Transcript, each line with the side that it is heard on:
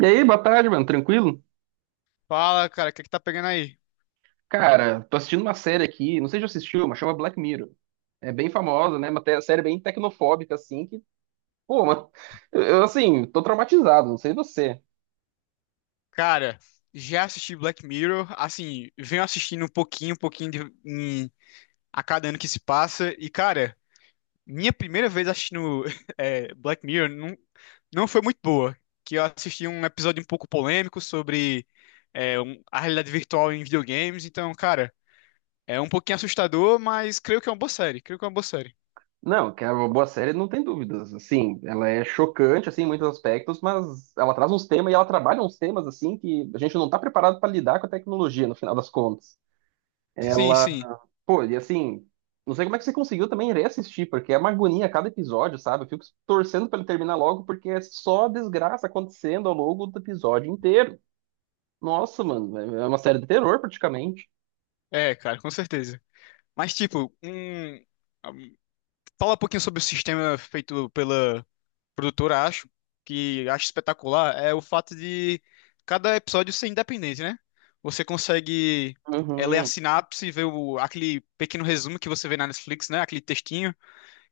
right: E aí, boa tarde, mano. Tranquilo?
left: Fala, cara, o que é que tá pegando aí?
right: Cara, tô assistindo uma série aqui, não sei se já assistiu, mas chama Black Mirror. É bem famosa, né? Uma série bem tecnofóbica, assim, que, pô, mano, eu, assim, tô traumatizado, não sei você.
left: Cara, já assisti Black Mirror, assim, venho assistindo um pouquinho, a cada ano que se passa, e cara, minha primeira vez assistindo Black Mirror não, não foi muito boa, que eu assisti um episódio um pouco polêmico sobre a realidade virtual em videogames, então, cara, é um pouquinho assustador, mas creio que é uma boa série, creio que é uma boa série.
right: Não, que é uma boa série, não tem dúvidas. Assim, ela é chocante, assim, em muitos aspectos, mas ela traz uns temas e ela trabalha uns temas, assim, que a gente não tá preparado pra lidar com a tecnologia, no final das contas.
left: Sim, sim,
right: Pô, e assim, não sei como é que você conseguiu também reassistir, porque é uma agonia a cada episódio, sabe? Eu fico torcendo pra ele terminar logo, porque é só desgraça acontecendo ao longo do episódio inteiro. Nossa, mano, é uma série de terror praticamente.
left: é, cara, com certeza. Mas, tipo, um- Fala um pouquinho sobre o sistema feito pela produtora, acho, que acho espetacular, é o fato de cada episódio ser independente, né? Você consegue ler a
right: Uhum.
left: sinapse, ver o, aquele pequeno resumo que você vê na Netflix, né? Aquele textinho.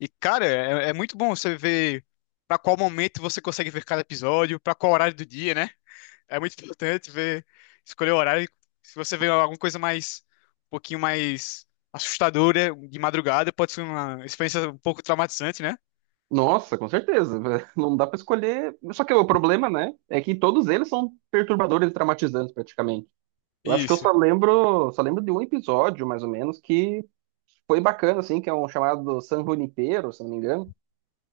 left: E, cara, é, é muito bom você ver pra qual momento você consegue ver cada episódio, pra qual horário do dia, né? É muito importante ver, escolher o horário. Se você vê alguma coisa mais, um pouquinho mais assustadora de madrugada, pode ser uma experiência um pouco traumatizante, né?
right: Nossa, com certeza. Não dá pra escolher. Só que o problema, né, é que todos eles são perturbadores e traumatizantes praticamente. Eu acho que eu
left: Isso.
right: só lembro, só lembro de um episódio, mais ou menos, que foi bacana, assim, que é um chamado San Junipero, se não me engano.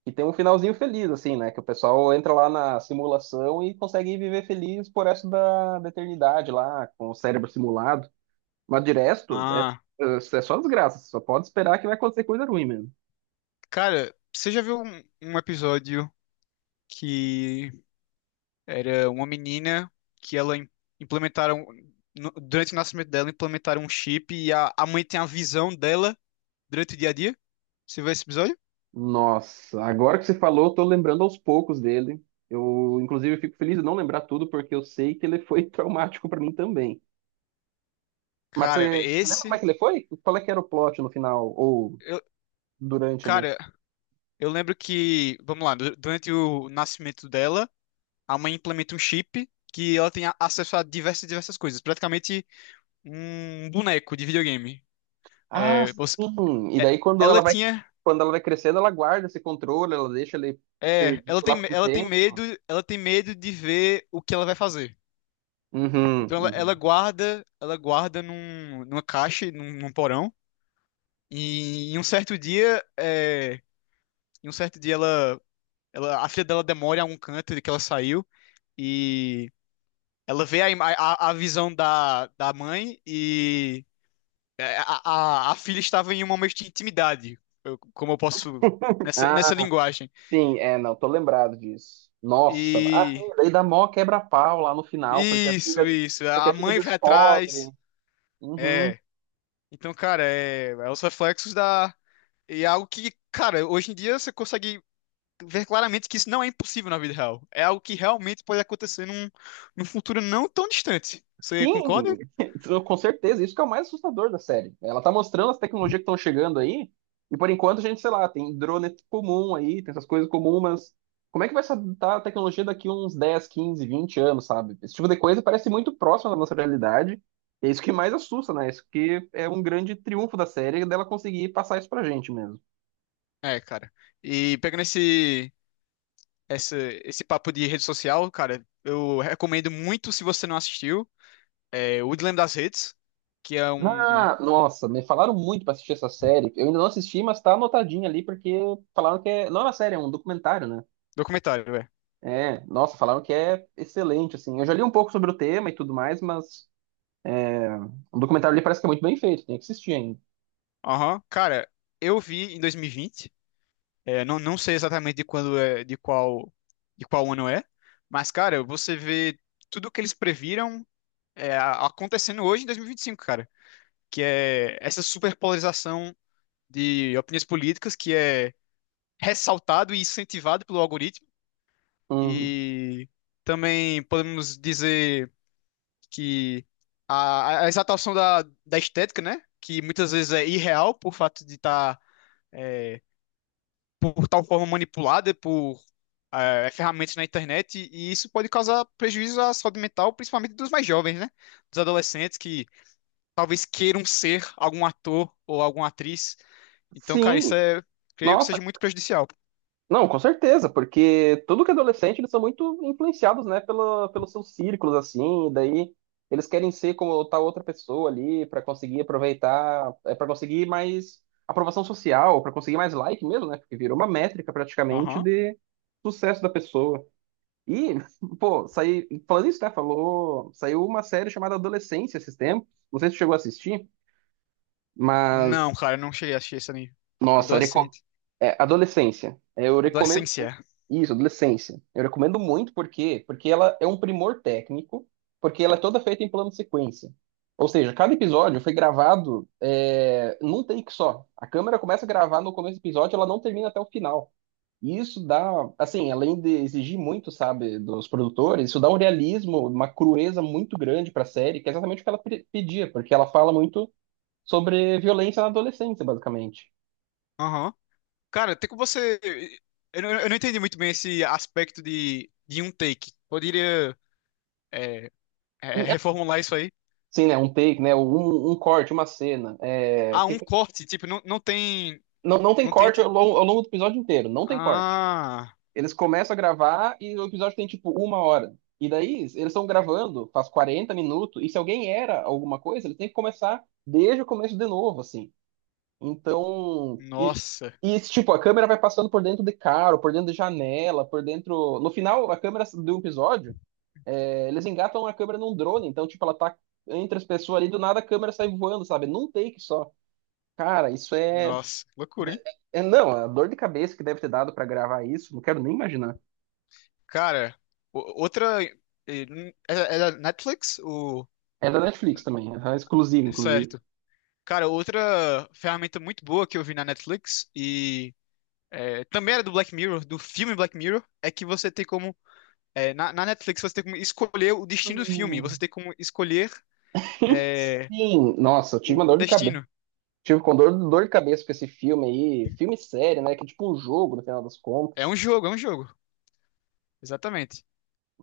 right: E tem um finalzinho feliz, assim, né? Que o pessoal entra lá na simulação e consegue viver feliz por resto da eternidade lá, com o cérebro simulado. Mas de resto, é,
left: Ah.
right: é só desgraça. Só pode esperar que vai acontecer coisa ruim mesmo.
left: Cara, você já viu um episódio que era uma menina que implementaram durante o nascimento dela implementaram um chip e a mãe tem a visão dela durante o dia a dia? Você viu esse episódio?
right: Nossa, agora que você falou, eu tô lembrando aos poucos dele. Eu, inclusive, fico feliz de não lembrar tudo, porque eu sei que ele foi traumático pra mim também. Mas
left: Cara,
right: você lembra como é
left: esse
right: que ele foi? Qual é que era o plot no final, ou
left: eu,
right: durante ali?
left: cara, eu lembro que, vamos lá, durante o nascimento dela, a mãe implementa um chip que ela tem acesso a diversas diversas coisas, praticamente um boneco de videogame.
right: Ah,
left: É, você,
right: sim. E
left: é,
right: daí
left: ela tinha
right: quando ela vai crescendo, ela guarda esse controle, ela deixa ele
left: É,
right: perdido lá por um tempo.
left: ela tem medo de ver o que ela vai fazer.
right: Uhum,
left: Então ela
right: uhum.
left: guarda, numa caixa, num porão. E em um certo dia, é, em um certo dia ela, ela, a filha dela demora em algum canto de que ela saiu e ela vê a visão da mãe e a filha estava em um momento de intimidade, como eu posso nessa
right: Ah,
left: linguagem.
right: sim, é, não, tô lembrado disso. Nossa, ah, sim,
left: E
right: daí dá mó quebra-pau lá no final,
left: isso, isso.
right: porque
left: A
right: a filha
left: mãe vai
right: descobre.
left: atrás.
right: Uhum.
left: É. Então, cara, é, é os reflexos da. E é algo que, cara, hoje em dia você consegue ver claramente que isso não é impossível na vida real. É algo que realmente pode acontecer num futuro não tão distante. Você concorda?
right: Sim, com certeza. Isso que é o mais assustador da série. Ela tá mostrando as tecnologias que estão chegando aí, e por enquanto a gente, sei lá, tem drone comum aí, tem essas coisas comuns, mas como é que vai estar a tecnologia daqui uns 10 15 20 anos, sabe? Esse tipo de coisa parece muito próximo da nossa realidade. É isso que mais assusta, né? Isso que é um grande triunfo da série, dela conseguir passar isso pra gente mesmo.
left: É, cara. E pegando essa, esse papo de rede social, cara, eu recomendo muito, se você não assistiu, O Dilema das Redes, que é um
right: Ah, nossa, me falaram muito pra assistir essa série. Eu ainda não assisti, mas tá anotadinha ali, porque falaram que não é uma série, é um documentário, né?
left: documentário, velho.
right: É, nossa, falaram que é excelente, assim. Eu já li um pouco sobre o tema e tudo mais, mas o documentário ali parece que é muito bem feito, tem que assistir ainda.
left: Aham. Cara, eu vi em 2020. É, não, não sei exatamente de quando é, de qual ano é, mas, cara, você vê tudo que eles previram acontecendo hoje em 2025, cara, que é essa superpolarização de opiniões políticas que é ressaltado e incentivado pelo algoritmo,
right: Hum,
left: e também podemos dizer que a exaltação da estética, né, que muitas vezes é irreal por fato de estar por tal forma manipulada por ferramentas na internet, e isso pode causar prejuízo à saúde mental, principalmente dos mais jovens, né? Dos adolescentes que talvez queiram ser algum ator ou alguma atriz. Então, cara,
right: Sim,
left: isso é, creio que
right: nossa,
left: seja muito prejudicial.
right: não, com certeza, porque tudo que é adolescente, eles são muito influenciados, né, pela, pelos seus círculos, assim, e daí eles querem ser como tal outra pessoa ali para conseguir aproveitar, para conseguir mais aprovação social, para conseguir mais like mesmo, né, porque virou uma métrica praticamente
left: Aham.
right: de sucesso da pessoa. E, pô, saí, falando isso, né? Falou, saiu uma série chamada Adolescência esses tempos. Não sei se tu chegou a assistir,
left: Não,
right: mas,
left: cara, eu não cheguei a assistir esse anime.
right: nossa,
left: Adolescente.
right: Adolescência. Eu recomendo muito.
left: Adolescência.
right: Isso, Adolescência. Eu recomendo muito porque ela é um primor técnico, porque ela é toda feita em plano de sequência. Ou seja, cada episódio foi gravado num take só. A câmera começa a gravar no começo do episódio, ela não termina até o final. E isso dá, assim, além de exigir muito, sabe, dos produtores, isso dá um realismo, uma crueza muito grande para a série, que é exatamente o que ela pedia, porque ela fala muito sobre violência na adolescência, basicamente.
left: Aham. Cara, tem como você. Eu não entendi muito bem esse aspecto de um take. Poderia é,
right: E,
left: reformular isso aí?
right: Sim, né, um take, né, um corte, uma cena. é,
left: Ah,
right: que,
left: um corte. Tipo, não, não tem.
right: não, não tem
left: Não tem.
right: corte ao longo do episódio inteiro, não tem corte.
left: Ah,
right: Eles começam a gravar e o episódio tem, tipo, uma hora. E daí, eles estão gravando, faz 40 minutos, e se alguém era alguma coisa, eles têm que começar desde o começo de novo, assim. Então, e,
left: nossa,
right: e esse tipo, a câmera vai passando por dentro de carro, por dentro de janela, por dentro. No final, a câmera do episódio, eles engatam a câmera num drone, então, tipo, ela tá entre as pessoas ali, do nada a câmera sai voando, sabe? Num take só. Cara,
left: nossa, loucura, hein?
right: é não, a dor de cabeça que deve ter dado pra gravar isso, não quero nem imaginar.
left: Cara, outra. É é da Netflix? O...
right: É da Netflix também, é exclusiva, inclusive.
left: Certo. Cara, outra ferramenta muito boa que eu vi na Netflix e também era do Black Mirror, do filme Black Mirror, é que você tem como. Na Netflix você tem como escolher o destino do filme, você
right: Hum.
left: tem como escolher eh,
right: Sim,
left: o,
right: nossa, eu tive uma
left: o
right: dor de cabeça.
left: destino.
right: Tive com dor de cabeça com esse filme aí, filme sério, né? Que é tipo um jogo, no final das
left: É
right: contas.
left: um jogo, é um jogo. Exatamente.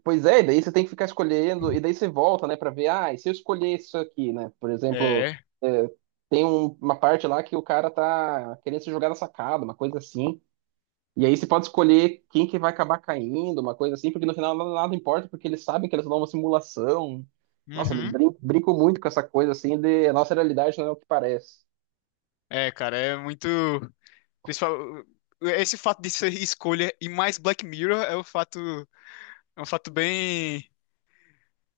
right: Pois é, e daí você tem que ficar escolhendo, e daí você volta, né, pra ver, ah, e se eu escolher isso aqui, né? Por exemplo,
left: É.
right: é, tem uma parte lá que o cara tá querendo se jogar na sacada, uma coisa assim. E aí você pode escolher quem que vai acabar caindo, uma coisa assim, porque no final nada, nada importa, porque eles sabem que eles dão uma simulação. Nossa, eles
left: Uhum.
right: brincam muito com essa coisa assim de a nossa realidade não é o que parece.
left: É, cara, é muito. Principal, esse fato de ser escolha e mais Black Mirror é um fato bem,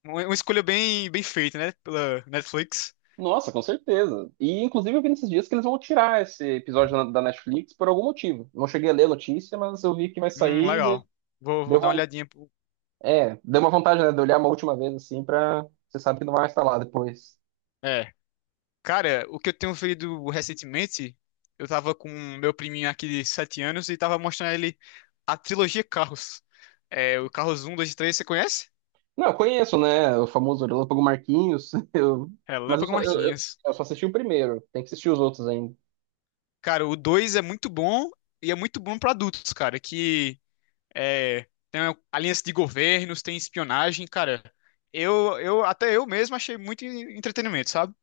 left: uma escolha bem, bem feita, né? Pela Netflix.
right: Nossa, com certeza. E inclusive eu vi nesses dias que eles vão tirar esse episódio da Netflix por algum motivo. Não cheguei a ler a notícia, mas eu vi que vai sair de.
left: Legal. Vou
right: Deu
left: dar uma olhadinha.
right: deu uma vantagem, né, de olhar uma última vez assim pra. Você sabe que não vai instalar depois.
left: É, cara, o que eu tenho feito recentemente, eu tava com meu priminho aqui de 7 anos e tava mostrando a ele a trilogia Carros. É, o Carros um 2 e 3 você conhece?
right: Não, eu conheço, né? O famoso Relâmpago Marquinhos. Mas eu
left: Relâmpago
right: só, eu, eu-
left: Marquinhos.
right: eu só assisti o primeiro. Tem que assistir os outros ainda.
left: Cara, o 2 é muito bom e é muito bom pra adultos, cara, que é, tem aliança de governos, tem espionagem, cara. Eu até eu mesmo achei muito entretenimento, sabe?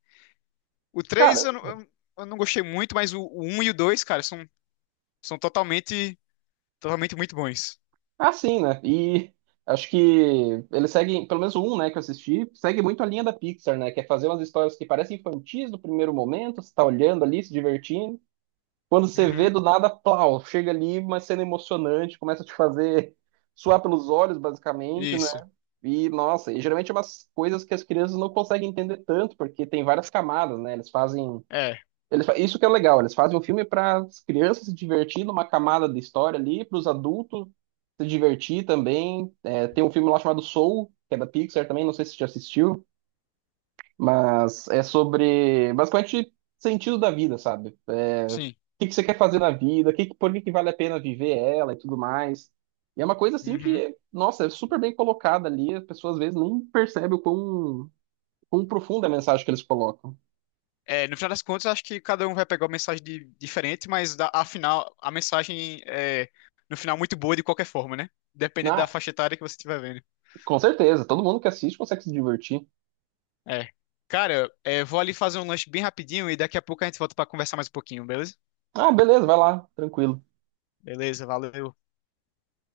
left: O
right: Cara,
left: três eu, não- eu, eu não gostei muito, mas o 1 e o 2 cara, são, são totalmente, totalmente muito bons.
right: é assim, né? E acho que eles seguem, pelo menos um, né, que eu assisti, segue muito a linha da Pixar, né? Que é fazer umas histórias que parecem infantis no primeiro momento, você tá olhando ali, se divertindo. Quando você vê
left: Uhum,
right: do nada, plau, chega ali, uma cena emocionante, começa a te fazer suar pelos olhos, basicamente, né?
left: isso.
right: E, nossa, e geralmente é umas coisas que as crianças não conseguem entender tanto, porque tem várias camadas, né? Eles fazem.
left: É,
right: Isso que é legal, eles fazem um filme para as crianças se divertir numa camada de história ali, para os adultos se divertir também. É, tem um filme lá chamado Soul, que é da Pixar também, não sei se você já assistiu. Mas é sobre basicamente sentido da vida, sabe? É, o
left: sim.
right: que que você quer fazer na vida, o que, por que que vale a pena viver ela e tudo mais. E é uma coisa assim
left: Uhum.
right: que, nossa, é super bem colocada ali, as pessoas às vezes nem percebem o quão, profunda é a mensagem que eles colocam.
left: É, no final das contas, eu acho que cada um vai pegar uma mensagem diferente, mas da, afinal, a mensagem é, no final, muito boa de qualquer forma, né? Depende da
right: Ah,
left: faixa etária que você estiver vendo.
right: com certeza, todo mundo que assiste consegue se divertir.
left: É. Cara, é, vou ali fazer um lanche bem rapidinho e daqui a pouco a gente volta pra conversar mais um pouquinho, beleza?
right: Ah, beleza, vai lá, tranquilo.
left: Beleza, valeu.